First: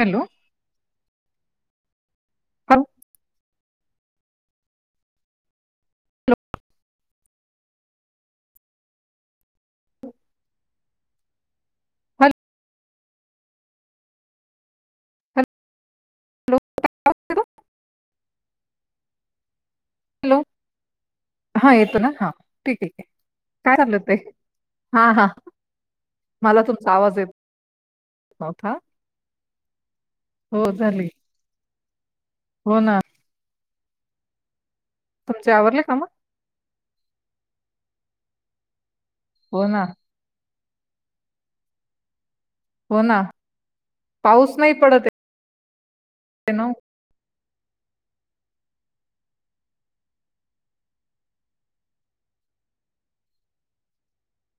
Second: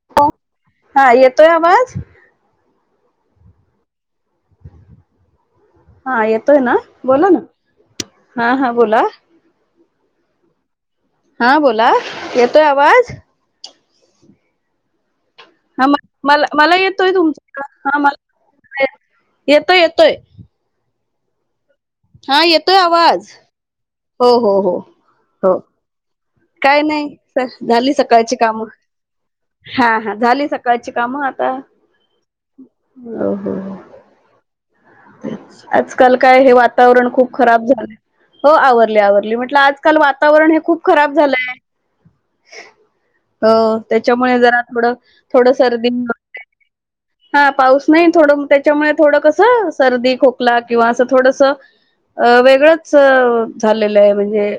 Hello हा येतोय आवाज? ह हा येतोय ना बोला ना हा हां बोला हा बोला हॅलो येतोय आवाज हॅलो हा म मला मला येतोय तुमच हॅलो हा मला येतोय येतोय हा येतो ना हा येतोय ठीकठी आहे आवाज काय चाललं ते हो हो हो हा हा हो मला काय तुमचा नाही आवाज येत झाली सकाळची कामं नव्हता हा हा झाली हो सकाळची झाली कामं आता हो ना हो हो तुमचे आवरले का मग आजकाल काय हे वातावरण खूप खराब झालं हो आवरले आवरले म्हटलं हो ना आजकाल वातावरण हे खूप खराब झालंय हो ना अ त्याच्यामुळे पाऊस जरा थोडं थोडं सर्दी तन हा पाऊस नाही थोडं त्याच्यामुळे थोडं कसं सर्दी खोकला किंवा असं थोडस अ वेगळंच झालेलं आहे म्हणजे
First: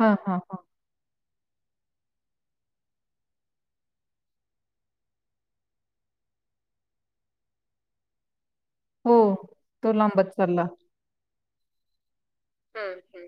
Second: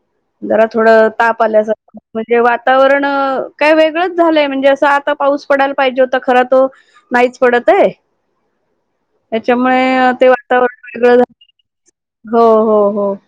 हा हा हा जरा थोडं ताप आल्यास म्हणजे वातावरण काय वेगळंच झालंय म्हणजे असं आता पाऊस पडायला पाहिजे होता खर तो नाहीच पडत आहे [unintelligible] तो त्याच्यामुळे लांबच ते चालला वातावरण वेगळं झालं हो हो हम्म, हो हम्म.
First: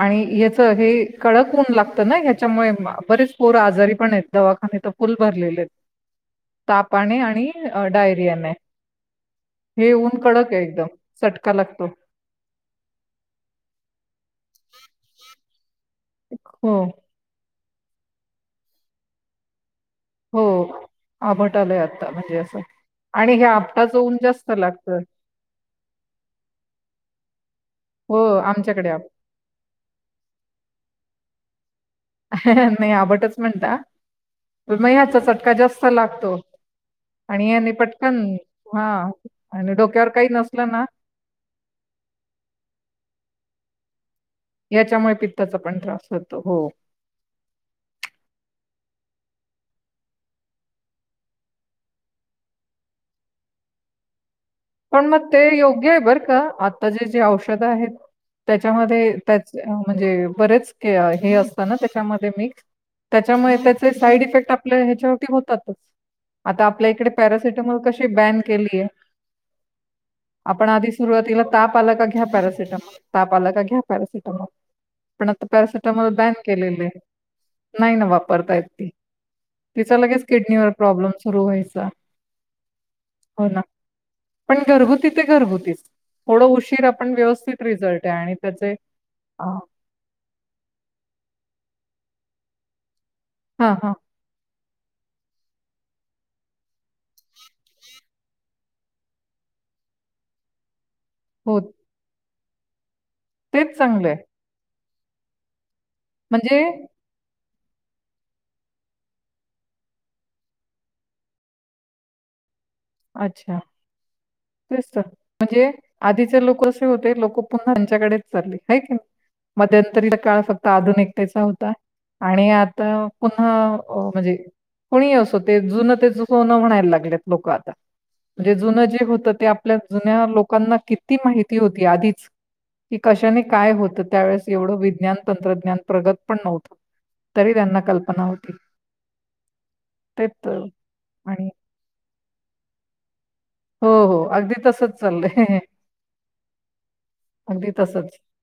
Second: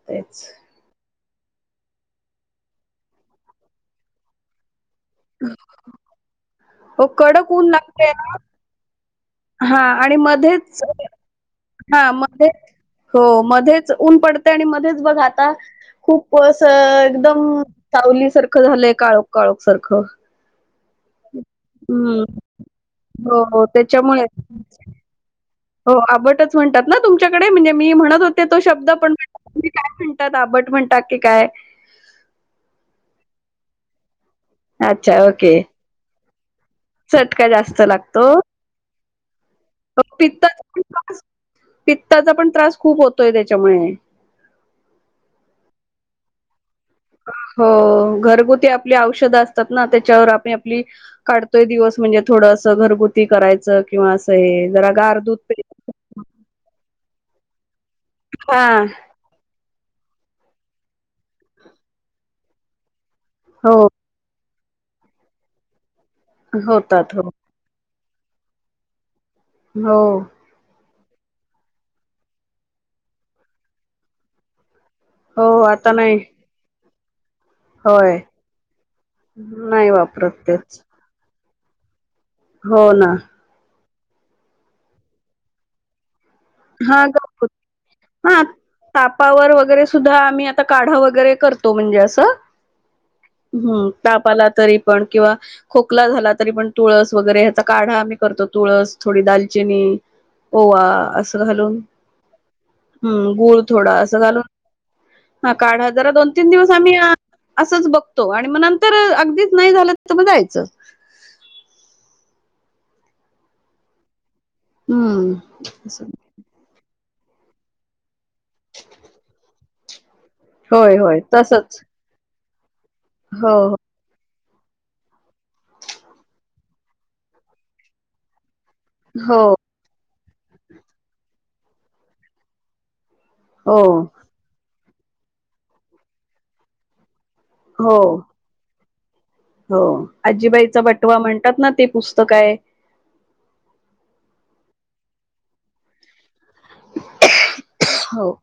आणि तेच याच हे कडक होऊन लागत ना ह्याच्यामुळे बरेच पोर आजारी पण आहेत दवाखानेत फुल भरलेले हो तापाने आणि कडक ऊन लागतय ना डायरियाने हा हे आणि ऊन कडक आहे एकदम मध्येच चटका लागतो. मध्ये हो मध्येच ऊन पडते आणि मध्येच बघ आता खूप असं हो एकदम सावली सारखं झालंय काळोख काळोख सारखं हो आभट आलंय आता हम्म म्हणजे असं आणि हो हे हो आपटाचं ऊन त्याच्यामुळे जास्त लागतं हो आवटच म्हणतात ना तुमच्याकडे म्हणजे मी हो म्हणत होते तो आमच्याकडे शब्द आप पण तुम्ही काय म्हणतात आबट म्हणताात की काय नाही आबटच म्हणता म ह्याचा अच्छा चटका ओके जास्त लागतो चटका आणि याने जास्त पटकन लागतो हा आणि डोक्यावर काही पित्ताचा नसलं पण ना त्रास पित्ताचा पण त्रास खूप होतोय त्याच्यामुळे याच्यामुळे पित्ताचा पण त्रास होतो हो हो घरगुती आपली औषधं असतात ना त्याच्यावर आपली आपली काढतोय दिवस म्हणजे थोडं असं घरगुती करायचं किंवा असं हे जरा पण गार मग दूध ते पे योग्य आहे बर का आता जे जे औषधं आहेत हा त्याच्यामध्ये म्हणजे बरेच हे असत ना त्याच्यामध्ये मिक त्याच्यामुळे हो त्या साईड इफेक्ट आपल्या ह्याच्यावर होतातच आता आपल्या इकडे होतात हो पॅरासिटमॉल कशी बॅन केलीय हो आपण आधी सुरुवातीला ताप आला का घ्या पॅरासिटमल ताप आला का घ्या पॅरासिटमल पण आता हो पॅरासिटमॉल नाही बॅन केलेले नाही ना होय वापरता यी नाही तिचा लगेच वापरत किडनीवर तेच प्रॉब्लेम सुरू व्हायचा हो ना हो ना पण घरहुती ते घरगुतीच थोडं उशीर हा आपण घरगुती व्यवस्थित रिझल्ट आहे आणि हा त्याचे तापावर सुद्धा आम् काढा वगैरे करतो म्हणजे असं हा हम् हा तापाला तरी पण किंवा खोकला झाला तरी पण तुळस वगैरे ह्याचा काढा आम्ही करतो तुळस थोडी दालचिनी ओवा असं हो घालून हम्म गुळ तेच थोडा चांगलं असं आहे घालून हा काढ हजार दोन तीन म्हणजे दिवस आम्ही असंच बघतो आणि मग नंतर अगदीच नाही झालं तर मग जायचं अच्छा तेच हम्म म्हणजे आधीचे लोक लोक पु्हाच्याकडेच चालले मध्यंतरी काळ होय होय आधुनिकतेचा होता तसच आणि आता पुन्हा हो म्हणजे कोुणीही असो ते जुनं ते जसो न म्हणायला लागलेत लोक आता म्हणजे जुनं जे होतं हो ते आपल्या जुन्या लोकांना किती माहिती होती आधीच की कशाने काय हो होतं त्यावेळेस एवढं विज्ञान तंत्रज्ञान प्रगत पण नव्हत तरी त्यांना हो कल्पना होती हो तेच तर आजीबाईचा बटवा आणि म्हणतात ना ते पुस्तक आहे हो हो अगदी तसच चाललय अगदी तसच हो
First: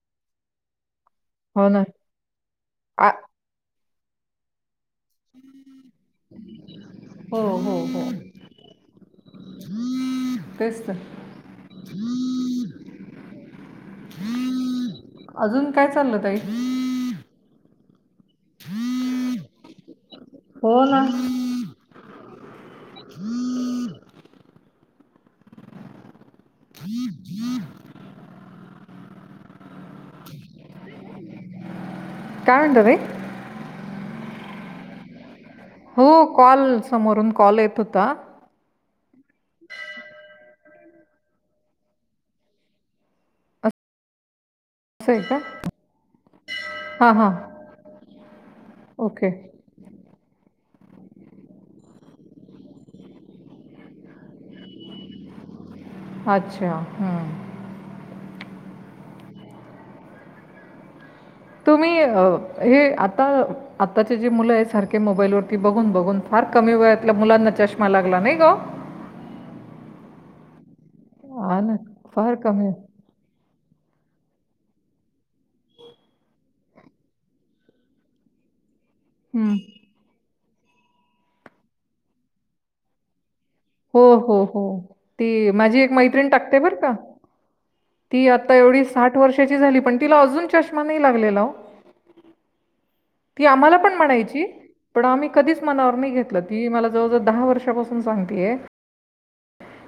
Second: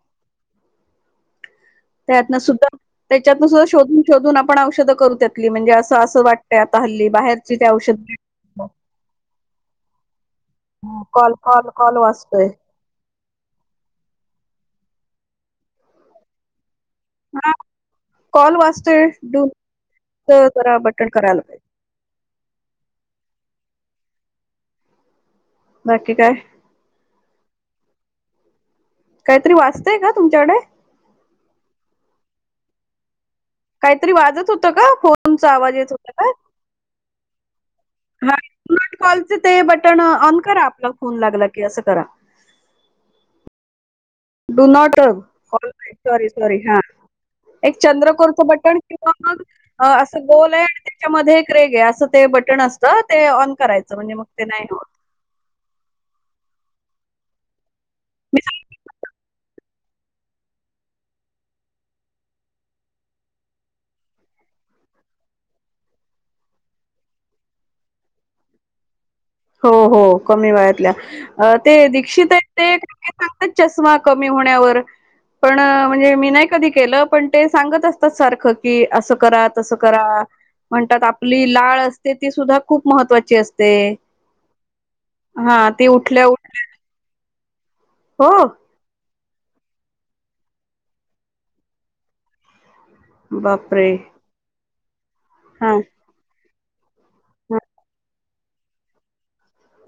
हो ना त्यातन सुद्धा आ त्याच्यातनं सुद्धा शोधून शोधून आपण औषधं करू म्हणजे असं असं वाटतय आता हल्ली हो, बाहेरची ते हो, हो. औषध तेच तर. कॉल कॉल कॉल वाचतोय अजून काय चाललं तई हा कॉल वाचतोय डून तर हो जरा ना. बटन करायला पाहिजे बाक्की काय ज जी काहीतरी वाचतय का तुमच्याकडे काय म्हणत मई काहीतरी वाजत होतं का फोनचा आवाज येत होता हो का कॉल समोरून कॉल येत होता नॉट कॉलचे ते बटन ऑन करा आपला फोन लागला की असं करा डू नॉट असं आहे का सॉरी सॉरी हा हां हां एक चंद्रकोरचं बटन किंवा ओके मग असं गोल आहे आणि त्याच्यामध्ये एक रेग आहे असं ते बटन असतं ते ऑन करायचं म्हणजे मुक्ते नाहीय अच्छा [unintelligible] तुम्ही हे आता आत्ताचे जी मुलं आहे सारखे मोबाईल वरती बघून बघून फार कमी वयातल्या मुलांना चष्मा लागला नाही ग हो हो कमी वयातल्या हा ना फार कमी आहे. सांतात चष्मा पण म्हणजे मी नाही कधी केलं पण ते सांगत असतात सारखं की असं करा हं. तस करा म्हणतात आपली लाळ असते ती सुद्धा खूप महत्त्वाची असते हो हो हो. हा ती उठल्या उठल्या हो साठ वर्षाची झाली पण तिला अजून चष्मा नाही लागलेला ती आम्हाला बापरे पण म्हणायची पण आम्ही कधीच हा मनावर नाही घेतलं, ती मला जवळजवळ दहा वर्षापासून सांगतेय,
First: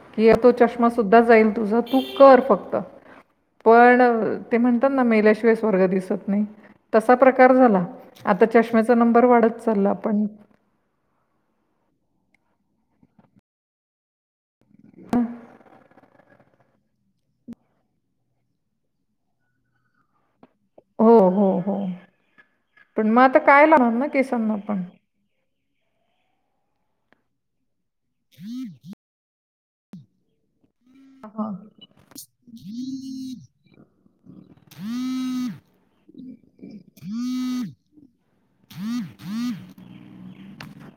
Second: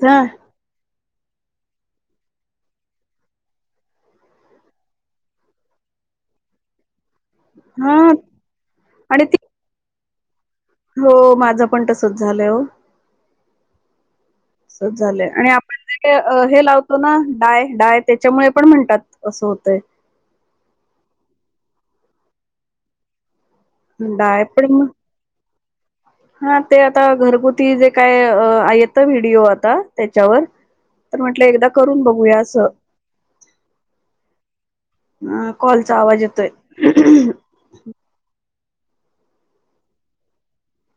हा कि तो चष्मा सुद्धा जाईल तुझ तू कर फक्त, पण ते म्हणतात ना मेल्याशिवाय स्वर्ग दिसत नाही, तसा प्रकार झाला हा आता चष्मेचा आणि नंबर ती वाढत चालला पण, हो माझं पण तसंच झालंय हो, अस झालंय आणि आपण का, अ हे लावतो ना डाय डाय त्याच्यामुळे पण म्हणतात असं होतंय हो हो हो पण मग आता काय लावणार ना डाय केसांना पण आपण, मग हा ते आता घरगुती जे काय आहेत ना व्हिडिओ आता त्याच्यावर तर म्हटलं हा, एकदा करून बघूया असं हा, कॉलचा आवाज येतोय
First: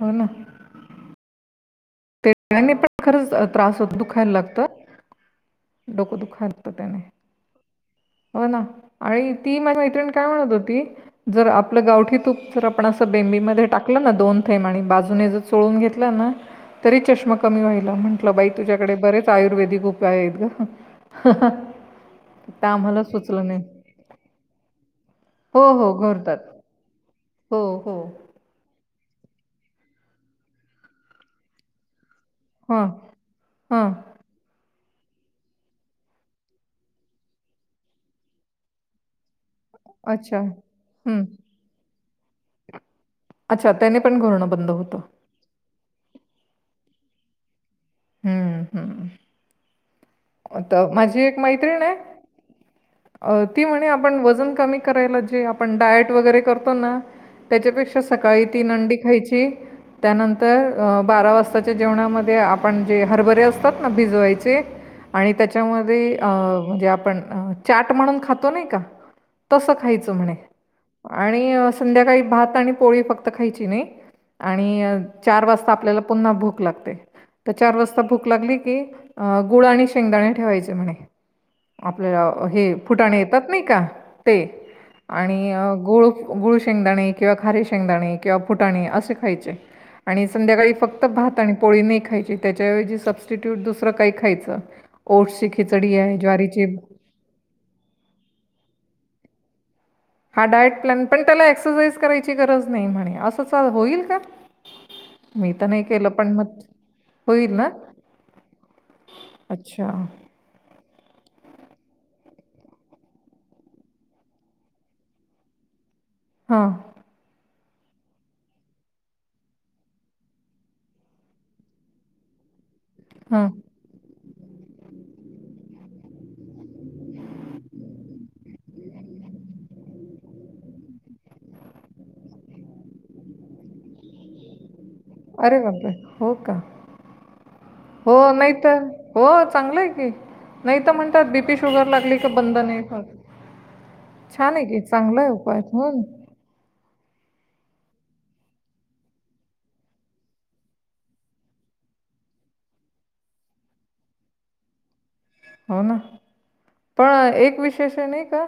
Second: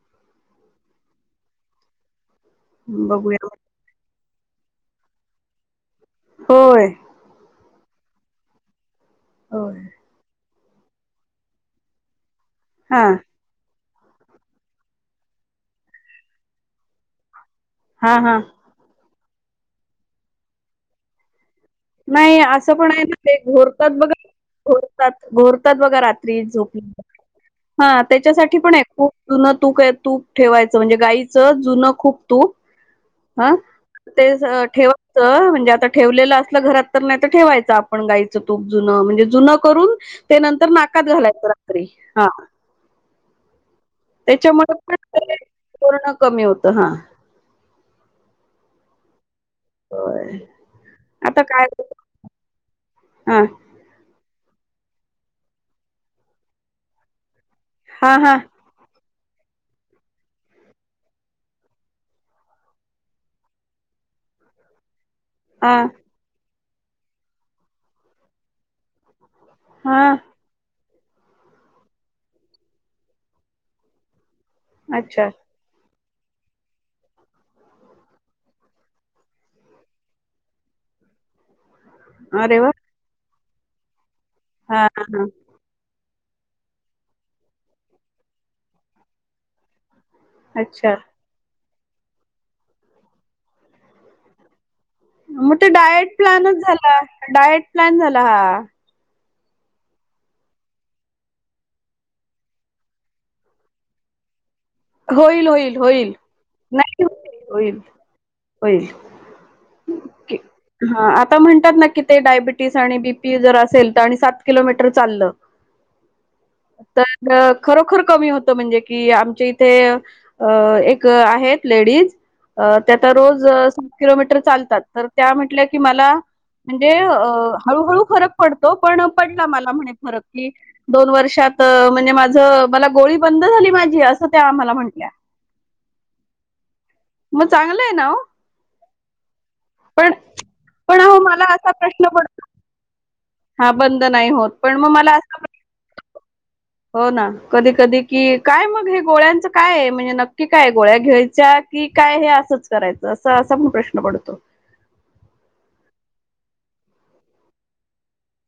हो ना, त्यानी पण खरंच बघूया त्रास होत दुखायला लागत, डोकं दुखातत होय त्याने हो ना, आणि ती माझी होय मैत्रिणी काय म्हणत होती जर आपलं गावठी तूप जर आपण हा असं बेंबीमध्ये टाक, कलना दोन थे आणि बाजूने जर चोळून घेतला ना तरी चष्मा कमी व्हाला हा म्हंटल हा बाई तुझ्याकडे बरेच आयुर्वेदिक उपाय आहेत ग, नाही असं पण आहे ना ते घोरतात बघा घोरतात हो, घोरतात हो बघा घोरतात. रात्री झोपली, हो, हो. हा. त्याच्यासाठी पण आहे खूप जुनं तूक आहे तूप ठेवायचं म्हणजे गायचं जुनं खूप, तूप हां, हा‌ हां. तेच ठेवाचं म्हणजे आता ठेवलेलं असत, घरात तर नाही तर ठेवायचं आपण गायचं तूप जुन म्हणजे जुनं, करून ते अच्छा. नंतर नाकात हं. घालायचं रात्री हा, अच्छा त्याने पण घोरणं बंद त्याच्यामुळे पण होतं, ते पूर्ण कमी होतं हा, हम्म होय हम्म तर माझी एक आता मैत्रीण काय आहे, अ हा ती म्हणे आपण वजन कमी करायला जे आपण डायट वगैरे करतो ना, त्याच्यापेक्षा हा हा सकाळी तीन अंडी खायची, त्यानंतर बारा वाजताच्या जेवणामध्ये आपण जे हरभरे असतात ना भिजवायचे, आणि हा त्याच्यामध्ये आ म्हणजे आपण अ चाट म्हणून खातो नाही का, तसं हा खायचं म्हणे आणि संध्याकाळी भात आणि पोळी फक्त खायची नाही, आणि अच्छा चार वाजता आपल्याला पुन्हा भूक लागते, तर चार वाजता भूक लागली की गुळ आणि शेंगदाणे ठेवायचे म्हणे आपल्या अरे वा हे फुटाणे येतात नाही का ते हा हा हा. आणि गोळ, गुळ शेंगदाणे किंवा खारीे शेंगदाणे किंवा फुटाणे असे खायचे, आणि संध्याकाळी अच्छा फक्त भात आणि पोळी नाही खायची त्याच्याऐवजी सबस्टिट्यूट दुसरं काही खायचं ओट्सची मग ते खिचडी डायट आहे, प्लॅनच ज्वारीची झाला डायट प्लॅन झाला हा. हा डायट प्लॅन पण त्याला एक्सरसाइज करायची गरज नाही म्हणे असंच होईल का होईल मी तर होईल नाही केलं होईल पण मग होईल ना होईल अच्छा, की हा आता म्हणतात ना की ते डायबिटीज आणि बीपी जर असेल तर आणि सात किलोमीटर चाललं. हा तर खरोखर कमी होतं म्हणजे कि, आमच्या ते अ एक आहेत लेडीज हां. किलोमीटर चालतात, तर त्या म्हटल्या कि मला म्हणजे अ हळूहळू फरक पडतो पण पडला मला म्हणे फरक की, दोन वर्षात म्हणजे माझ मला गोळी बंद झाली माझी असं त्या आम्हाला म्हटल्या. अरे बापरे हो का? मग चांगलं आहे ना हो नाही तर हो चांगलंय की, पण नाही तर पण अहो म्हणतात मला बीपी असा शुगर प्रश्न लागली क पडतो बंद नाही कर हा बंद नाही होत छान आहे पण की मग मला चांगलं आहे असा उपाय पण हो ना कधी कधी की काय मग हे गोळ्यांचं काय आहे म्हणजे नक्की काय गोळ्या घ्यायच्या की काय हे असंच करायचं असं असा पण प्रश्न पडतो. हो ना पण एक विशेष आहे नाही का?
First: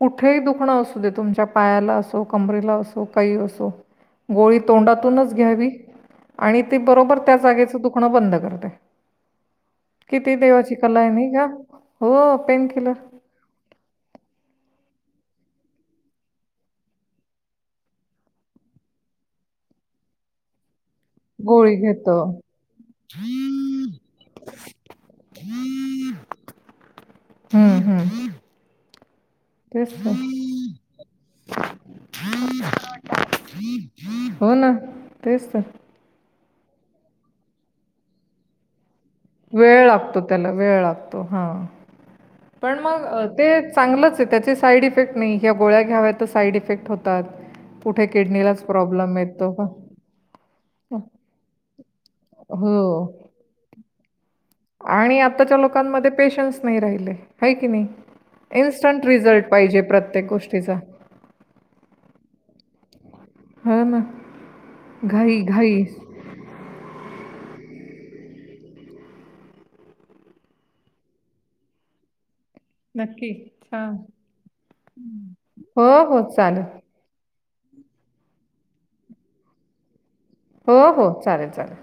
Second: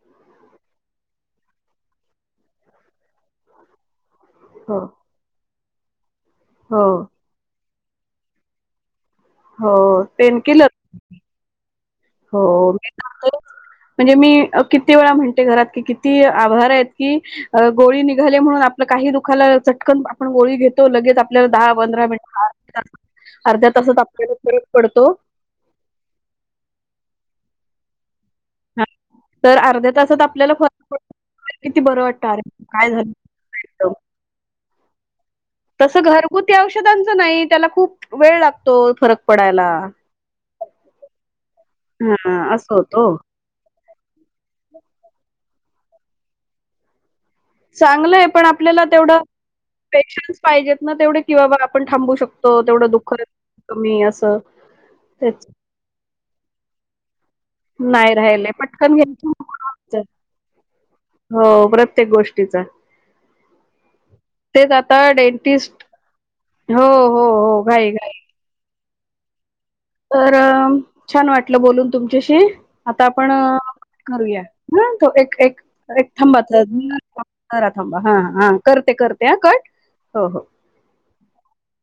कुठेही दुखणं असू दे तुमच्या पायाला असो कमरेला असो काही असो, गोळी हो तोंडातूनच घ्यावी आणि ती हो बरोबर त्या जागेचं दुखणं बंद करते हो किती पेनकिलर देवाची कला आहे नि का हो पेन मी किलर [unintelligible] करू म्हणजे मी किती वेळा म्हणते घरात की किती आभार आहेत की, अ गोळी निघाले म्हणून आपलं काही दुखाला चटकन आपण गोळी घेतो लगेच आपल्या दहा गोळी पंधरा घेतो मिनटात अर्ध्या [unintelligible] अर्ध्या तासात आपल्याला फरक पडतो. हम्म हम्म हम्म ह तर अर्ध्या तेच तासात तर आपल्याला फरक पड किती बरं वाटत अरे! झालं हो ना तेच तर तसं घरगुती औषधांचं नाही, त्याला खूप वेळ लागतो फरक पडायला. वेळ लागतो त्याला, वेळ लागतो, हं हा असं पण होत ओ मग ते चांगलंच ये, त्याचे साईड इफेक्ट नाही, ह्या गोळ्या घ्याव्या तर साईड इफेक्ट होतात. कुठे चांगलंय पण किडनीलाच आपल्याला प्रॉब्लेम तेवढं येतो. पेशन्स पाहिजेत ना तेवढे किंवा आपण थांबू शकतो, तेवढं दुःख हो. कमी असं आणि तेच आताच्या लोकांमध्ये पेशन्स नाही राहिले. आहे की नाही राहिले पटकन इन्स्टंट रिझल्ट पाहिजे घ्यायचं प्रत्येक गोष्टीचा. हो प्रत्येक गोष्टीचा हो ना. तेच आता घाई, घाई. डेंटिस्ट, हो हो हो घाई घाई तर छान वाटलं बोलून तुमच्याशी. आता आपण नक्की. छान. करूया हं तो. एक एक हो, हो. थांबा चालेल. [unintelligible] करा थांबा हा हां करते करते हं कट, हो हो हो हो चालेल चालेल.